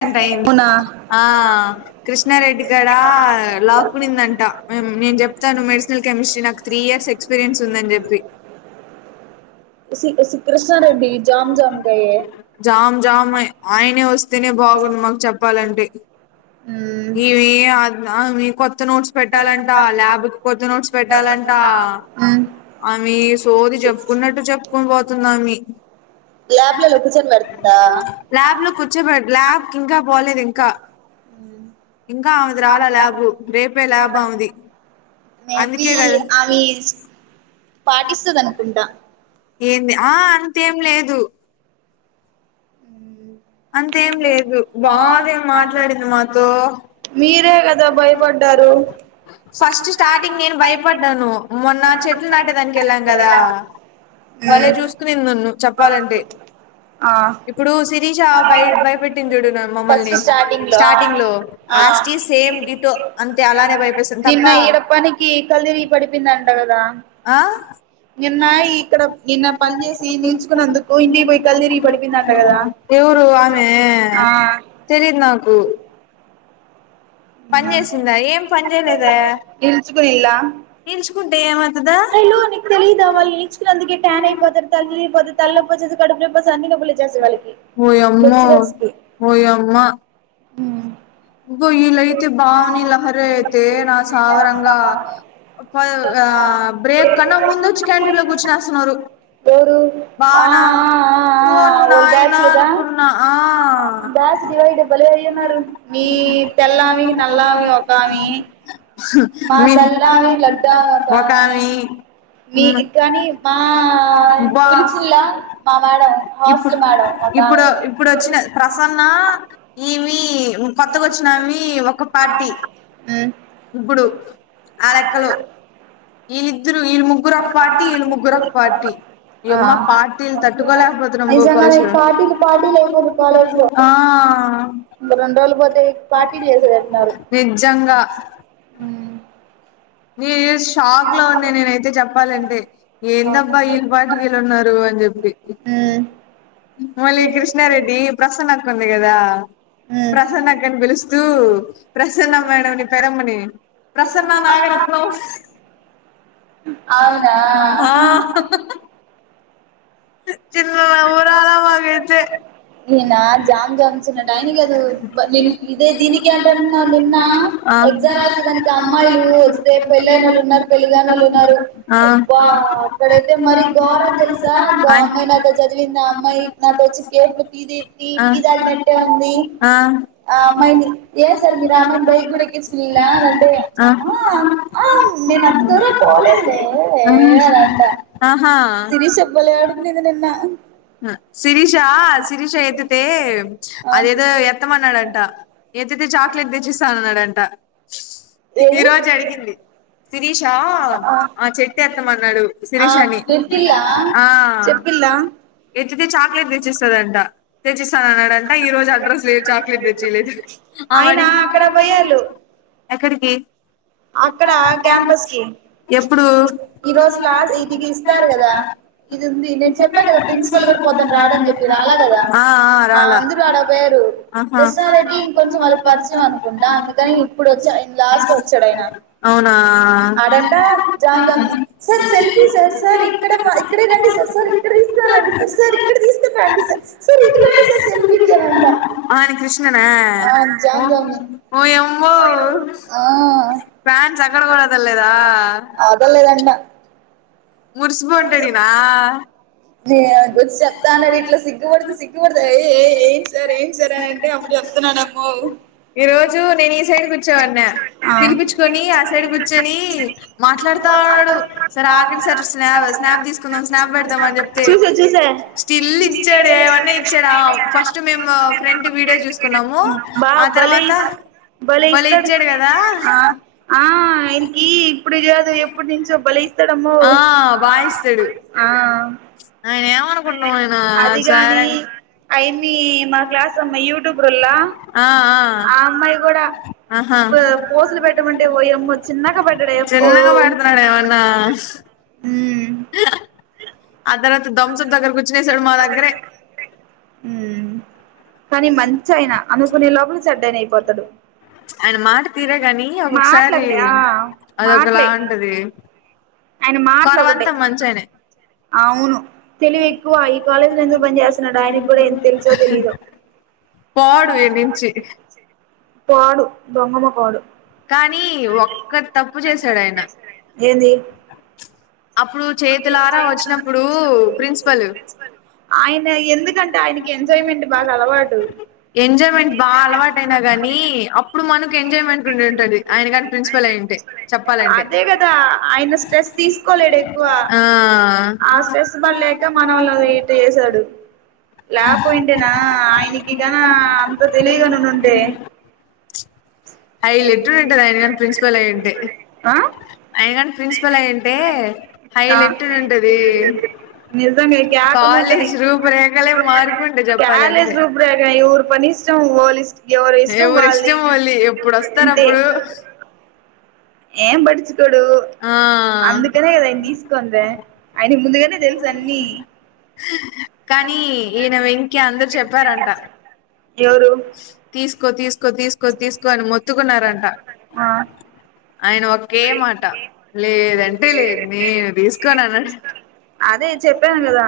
గంటైంది అవునా ఔన ఆ కృష్ణారెడ్డి కాడ లాక్ పడిందంట. ఉమ్ నేను చెప్తాను మెడిసిన్ కెమిస్ట్రీ నాకు త్రీ ఇయర్స్ ఎక్స్పీరియన్స్ ఉందని చెప్పి సి కృష్ణారెడ్డి జామ్ జామ్ కాయే జామ్ జామే ఆయనే ఓస్ చెప్తేనే బాగుండ్ మాకు చెప్పాలంటే ఇవి [unintelligible] కొత్ కొత్త నోట్స్ పెట్టాలంటా, ల్యాబ్క్ కొత్త నోట్స్ పెట్టాలంటా ఆమె సోది చెప్పుకున్నట్టు చెప్పుకోన్ పోతుంద్ ఆమీ ల్యాబ్ లో లొకేషన్ పెడుతుందా ల్యాబ్లో కూర్చోబడ్ ల్యాబ్ ఇంకా పోలేదు ఇంకా ఇంకా అవుంది రాలా ల్యాబ్ రేపే ల్యాబ్ అవుంది మే బి ఆమె పాటిస్తదనుకుంటా ఏంది ఆ అంతేం లేదు అంతేం లేదు బాగాేం మాట్లాడింది మాతో మీరే కదా భయపడ్డారు ఫస్ట్ స్టార్టింగ్ నేను భయపడ్డాను మొన్న చెట్లు నాటేదానికి ఎళ్ళాం కదా వాళ్ళ చూసుకుని చెప్పాలంటే ఆ ఇప్పుడు సీ భయ భయపెట్టింది చూడు ఫస్ట్ మమ్మల్ని స్టార్టింగ్ లో స్టార్టింగ్లో ఆ ఆస్ టీస్ సేమ్ డిటో అంతే అలానే భయపేస్తుంది తప్ప నిన్న ఎడప్పనికి కలిదిరి పడిపిందంట కదా ఆ నిన్న ఇక్కడ నిన్న పని చేసి నిల్చుకున్నందుకు ఇంటికి పోయి కళ్ళిరిగి పడిపోయిందంట కదా ఏ ఊర్ ఆమె ఆ తెలీదు నాకు పన్ చేసిందా ఏం పని చేయలేదే నిల్చుకునిల్లా నిల్చుకుంటే ఏమ దా అకు తెలీయదుా వాళు నిలిచుకు అందుకే టన్ అపోతారు తల్లిపోతారు తల్లి పోేసి కడుపులో అన్ని పులి చేసేళ్ళకి ఓయమ్మో ఓయమ్ హ్ ఇగో ఈలైతే బావుని, లహరి అయితే నా సామిరంగా ఆ బ్రేక్ కన్నా ముందు వచ్చి క్యాండీ లో కూర్చునిస్తున్నారు ఎవరు ఆ భవనా ఆ ఆ ఓర్ ఆ ఓల్ బ్యాచ్ నాయనా అనుకున్నా ఆ ఈ తెల్లామెకి నల్లామె ఒకమే మా మీ తెల్లామే లడ్డు అమ్మే ఒకామె ఒక్కామే మీ కనీ మా బా సిరిసిల్ల మా మేడం హాస్టల్ మేడం ఒకామె ఇప్పుడా ఇప్పుడ్ వచ్చిన ప్రసన్న ఇవి కొత్తగచ్చినామి ఒక పార్టీ ఇప్పుడు ఆరెక్కలు ఈలి పార్టీ ఆ యమ్మ పార్టీలు తట్టుకోలేకపోతున్నాం నిజంగానే భోపాలేష్ లో పార్టీలు పార్టీలు అయిపోదు కాలేజ్లో ఆ అ పోతే పట్టిలు చేసి పెట్టినారు నిజంగా వి ఎస్ షాక్లో ఉండే నేనైతే చెప్పాలంటే ఏందబ్బా వీళ్ళపాటికి వీళ్ళున్నారు అన్ చెప్పి ఆ మళ్ళీ కృష్ణారెడ్డి ప్రసన్నకుంది గదా మ్మ్ ప్రసన్న అక్కని పిలుస్తూ ప్రసన్న మేడంని పెరమ్మని ప్రసన్న నాగరత్నం అవునా భవనా చిన్న నవ్వు రాల మాకైతే నీనా జామ్ జామ్ చిన టయని కాదు ని ఇదే దీనికి అంటన్నవ్ నిన్నా ఆ ఎగ్జామ్ రాసేదానికి అమ్మాయిలు వస్తే పెళ్ళైనోళ్ళు ఉన్నారు పెళ్లి కానోళ్ళు ఉన్నారు. అబ్బా అక్కడైతే మరి గఘోర తెలుసామనా చదివిందా ఆ అమ్మాయి నాతో ఆయ్ వచ్చి కేప్లో టీది టీ ఆ టీ తాగినట్టే ఉంది. ఆ ఆ అమ్మాయిని ఏ సర్ మీరా అమ్మాయిని బైక్ కూడా ఎక్కిస్కులా అంటే తను నేను అంత దూరం పోలేదులే ఏ అదంత ఆ మలయాడుకు నిదునన్న. బ్లాంక్ [unintelligible] సిరీషా సిరీష ఎత్తితే ఆ అదేదో ఎత్తమన్నాడంట. ఎత్తితే చాక్లెట్ తెచ్చిస్తానన్నాడంట ఈ ఏది రోజు అడిగింది. శిరీషా ఆ చెట్టు ఎత్తమన్నాడు ఆ శిరీషని పెట్టిల్లా హా అ చెప్పిల్లా ఎత్తితే చాక్లెట్ తెచ్చిస్తదంట తెచ్చిస్ అన్నాడంట ఈ రోజు అడ్రస్ లే చాక్లెట్ తెచ్చియ లేదు అని ఆమడిగి ఎక్కడి అక్కడ ఆ క్యాంపస్ కి ఎప్పుడు ఈ రోజులాల్ ఇది గిస్తరు గదా ఇది ఉంది నేను చెప్పా కదా. ప్రిన్సిపల్ కూడా పొద్దున రాడని చెప్పి, రాలా కదా ఆ ఆ రాలా అందరూ ఆడా పోయారు. ఆహా క్రిష్ణ రెడ్డి ఇంకొంచెం వాళ్లకు పరిచయం అనుకుంటా. అందుకని ఇప్పుడు వచ్చా ఆయన లాస్ట్ వచ్చాడు అయన అవునా అడంట జామ్ జామ్ నీక్ సార్ సెల్ఫీ సార్ ఇక్కడ ఇక్కడే రండి సర్ సర్ ఇక్కడ తీసుకో సర్ ఇక్కడ తీసుకొని రండి సార్ సార్ ఇటు రండి సార్ సెల్ఫీ కి అంటా ఆయన కృష్ణనా ఆ ఓ జాన్ జామ్ నే ఓ యమ్మో ఆ ఫ్యాన్స్ అక్కడ కూడ వదల్లేదా వదల్లేదంట మురిసిపోతాదడినా నేను గురించి చెప్తాన ఇట్లా సిగ్గుపడితే సిగ్గుపడతా ఏయ్ ఏయ్ ఏంటి సార్ ఏంటి సర్ అంటే అని అంటే అప్పుడు చెప్ తునా నా నమ్మొ ఈ రోజు నేను ఈ సైడ్ కూర్చోవన్న పిలిపిచ్చుకొని ఆ సైడ్ కూర్చొని మాట్లాడుతానడు. సరే ఆగండి సార్ స్నాప్ ఆ స్నాప్ తీసుకుందామని స్నాప్ పెడదామని చెప్ చూసా చూసా స్టిల్ ఇచ్చాడు ఏవన్న ఇచ్చాడ ఫస్ట్ మేము ఫ్రెంట్ వీడియో చూసుకున్న న్నాము ఆ తర్వాత బలే భలే ఇస్తాడు ఇచ్చాడు కదా అ ఆ ఇయనకి ఇప్పుడు కాదు ఎప్పటి నుంచో బలే ఇస్తడమ్మో వాయిస్తడు ఎవనుకుంటున్నవ్ ఆయన సార్ అదిగాని అయన్ని మా క్లాస్ అమ్మాయి యూట్యూబ్ రోలా ఆ అమ్మాయి కూడా ఆహా పొ పొసులు పెట్టమంటే ఓయమ్మో చిన్నగ పెట్టడే ప్పో చిన్నగా పాడుతున్నాడు ఉమ్ అదర్ దమ్సప్ దగ్గర కొచ్చి చేసాడు మా దగ్గరే కానీ మంచి అయినా అనుకునే లోపల చెడ్డన అయిపోతాడు. ఆయన మాట తీరే గాని మాటలు ఒక్కొకసారి ఒకటే ఆ అదొకలా మాటలే ఉంటది. ఆయన మాటలు ఒకటే కొరవంతా మంచాయనే అవును తెలివి ఎక్కువ ఈ కాలేజీలో ఎందుకు పని చేస్తున్నాడు. ఆయనకు కూడా ఎం తెలుసో తెలీదో పోడు ఇడ్నుంచి దొంగమకోడు కానీ ఒక్క తప్పు చేశాడు ఆయన ఏంది అప్పుడు చేతులారా వచ్చినప్పుడు ప్రిన్సిపల్ ఆయన ఎందుకంటే ఆయనకి ఎంజాయ్మెంట్ బాగా అలవాటు ఎంజాయ్మెంట్ బాగా అలవాటయినా కానీ అప్పుడు మనకు ఎంజాయ్మెంట్ ఉండి ఉంటది ఆయన కాని ప్రిన్సిపల్ అయింటే చెప్పాలంటే అదే కదా ఆయన స్ట్రెస్ తీసుకోలేడు ఎక్కువ ఆ ఆ స్ట్రెస్ పడలేక లేకపోయిండేనా ఆయనకి కన అంత తెలివిగన ఉండుంటే హైలెట్టు ఉంటది ఆయన అ అయన గాని ప్రిన్సిపల్ అయుంటే హైలెట్టునుంటదీ నిజంగే క్యాకు ను ఉంటది. రూపురేఖలే మారిపోంటాయి క్యాలేజ్ చెప్పాలంటే రూపు రేక ఎవరు పని ఇష్టం వోళిష్ట్ ఎవరు ఇష్టం వాళ్ళది అంతే ఎప్పుడొస్తారప్పుడు ఏం బాటించుకోడు ఆ అందుకనే కదా ఆయన్ తీసుకుందే ఆయన ముందుగానే తెల్సన్ని కానీ ఈనా వెంకి అందరు చెప్పారంట ఎవరు తీసుకో తీస్ స్కో తీసుకో తీసుకో అని మొత్తుకున్నారంట ఆ ఆయన ఒ కే మాట లేదంటే లేదు నేను తీసుకోన్నానడంట అదే చెప్పాన్ గదా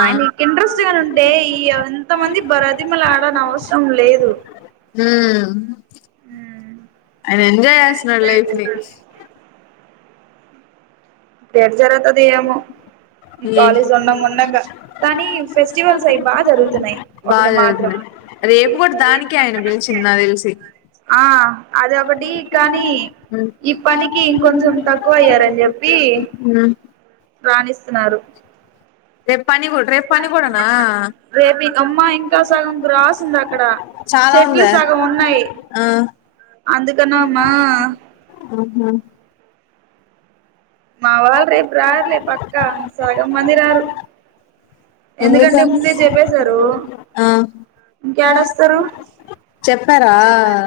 ఆయనకు ఇంట్రెస్ట్ గని ఉంటే ఈ ఎంత మంది బ్రతిమలాడన్ అవసరం లేదు ఉమ్మ్ అయిన ఎంజాయ్ చేస్తున్నాడు లైఫ్ని ఏం జరుగుత్తదేమో ఏ కాలేజ్ ఉండంగా ఉండంగా కానీ ఫెస్టివల్స్ అవి బాగా జరుగుతున్నాయి ఒకటి బాగా మాత్రం చదువుతున్నాడు రేపు గుడ్ దానికే ఆయన పిలిచింది నాక్ తెలిసి ఆ అదొకటి కానీ ఈ పనికీ ఇంకొంచం తక్కువయ్యారని చెప్ ప్పి ఉమ్ రాణిస్తున్నారు రేప్పని గూడా రేప్పనీగుడనా రేపు అమ్మా ఇంకా సగం గ్రాస్ ఉంది అక్కడ చాలా ఉంద ఆ అందుకన్నెమ్మా అహా మా వాళ్ళు రేప్ రార్లే పక్కా సగం మందిరారు ఎందుకంటే ఎందుకని ముందే చెప్పేశారు ఆ ఇంక్యాడోస్తారు చెప్పారా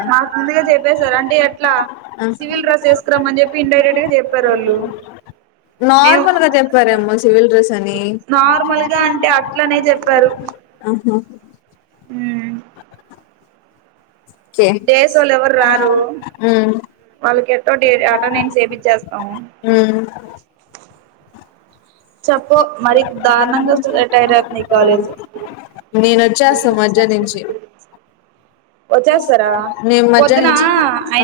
మాక్ ముందుగ చెప్పేశరు అంటే ఎట్లా ఆ సివిల్ డ్రస్ ఏస్కరంమని చెప్పి ఇండైరెక్ట్ గా చెప్పారు వాళ్ళు మేం నార్మల్ గా చెప్పారేమో సివిల్ డ్రెస్ అని నార్మల్గా అం టే అట్లనే చెప్పారు ఆహ ఉమ్మ్ ఓకే డేసోళ్ళు ఎవరు రారు ఉమ్ వాళ్ళకె తోటి అటెండెన్స్ ఏ పించేస్తామ్ ఉమ్ చెప్పు మరి దారుణంగా [inaudible] ఈ కాలేజ్ నేనోచ్చాస మజ్య నుంచి వచ్చేస్తారా నేను మధ్య పొద్దునా నుంచి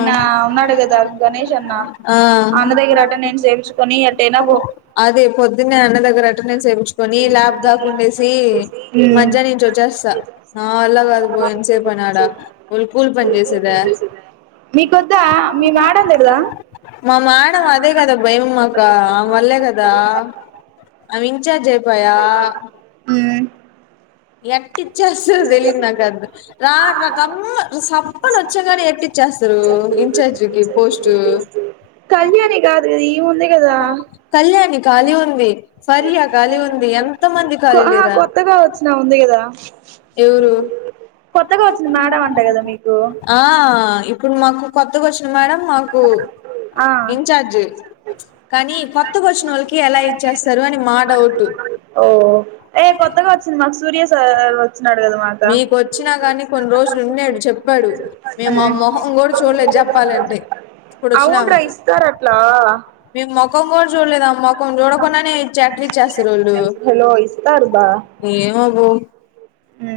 ఆ ఉన్నాడు గదా గణేష్ అన్న ఆ అ అన్న దగ్గర అటెండెన్స్ ఏపించుకొని ఎ అదే పొద్దున్నే అన్న దగ్గర అటెండెన్స్ ఏపించుకొని ల్యాబ్ దాక ఉండేసి మజ్యనుంచి చేస్త నావల్ల గాదు బో ఏన్సేపనాడ ఉల్ కూల్ పని చేసదే మీకొద్దా మీ మాడందిడుదా మా మేడం అదే కదా భయం మాకా ఆమె వల్లేగదా అమె ఇం చార్జ్ అయిపాయా ఎట్టిచ్చేస్త్ తెలియదు నాకది రామ్ కం సప్పన్ వచ్చాగానె ఎట్టిచ్చేస్త తల్ ఇంచార్జికి పోస్టు కళ్యాణి గాదు కళ్యాణి కాలి ఉంది ఫర్యా కాలి ఉంది ఎంత మంది ఖాళీలేరా వచ్చినా ఉంది గదా ఎవరు వచ్చింది మేడం అంట కదా మీకు ఆ ఇప్పుడు మాకు ఈ మేడం మాకు ఆ ఇంచార్జ్ కానీ కొత్తగ్ ఒచ్చినోళ్ళకి ఎలా ఇచ్చేస్తారు అని మా డౌట్ ఓ ఏ కొత్తగా వచ్చిద్ మాక్ సూర్య సార్ వచ్చినాడు కదా మాక మికోచ్చినా గానీ కొన్ని రోజులు ఉన్నాడు చెప్పాడు మేము ఆ మొహం కూడా చూడలేదు జెప్పాలంటే అవున్ రా ఇస్తారట్లా కం కూడా చూడలేదామ్ మొక్కం చూడకుండానే చాకరీ చేస్తారురూడు హలో ఇస్తారు ఏమో బో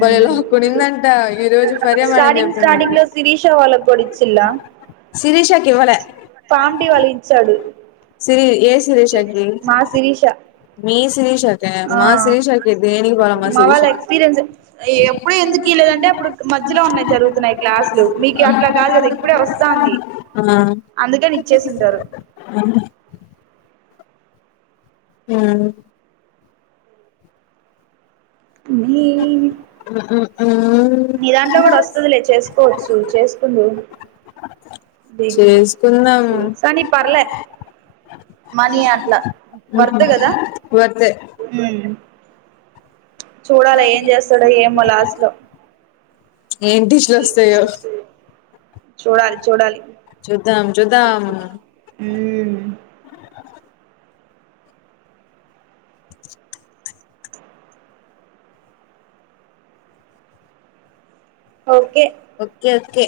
భలే లాక్కొనిందంట ఈ రోజు ఉమ్ ఫరియా మేడం స్టాడింగ్ చెప్పింది స్టాడింగ్ నాకు లో శిరీష వాళ్ళకుడ ఇచ్చిళ్ల శిరీషకి ఇవ్వలే పామ్ టీ వళించాడు సిరీ ఏ శిరీషకి మీ శిరీషకే ఆ మా శిరీషకి దేనికి పోలే మా శిరీష వాళ్ళ ఎక్స్పీరియన్స్ ఆ ఎప్పుడ్ ఎందుకియలేదంటే అప్పుడు మధ్యలో ఉన్నాయి జరుగుతున్నాయి క్లాసులు మీకు అట్లా కాదు కదా ఇప్పుడే వస్తా ఆ అందుకని ఇచ్చేసింటారు [unintelligible] ఉమ్ మీ ఉమ్ ఉమ్ నీ దాంట్లో కూడా వస్తదిలే చేసుకోవచ్చు చేసుకుందు చేసుకుందాం సోని పర్లే మనీ అట్లా వర్త్ కదా వర్తే చూడాలా ఏం చేస్తాడు ఏమో లాస్ట్ లో ఏం టిష్లు వస్తాయో చుద్దాం చుద్దాం ఉమ్ ఓకే ఓకే ఓకే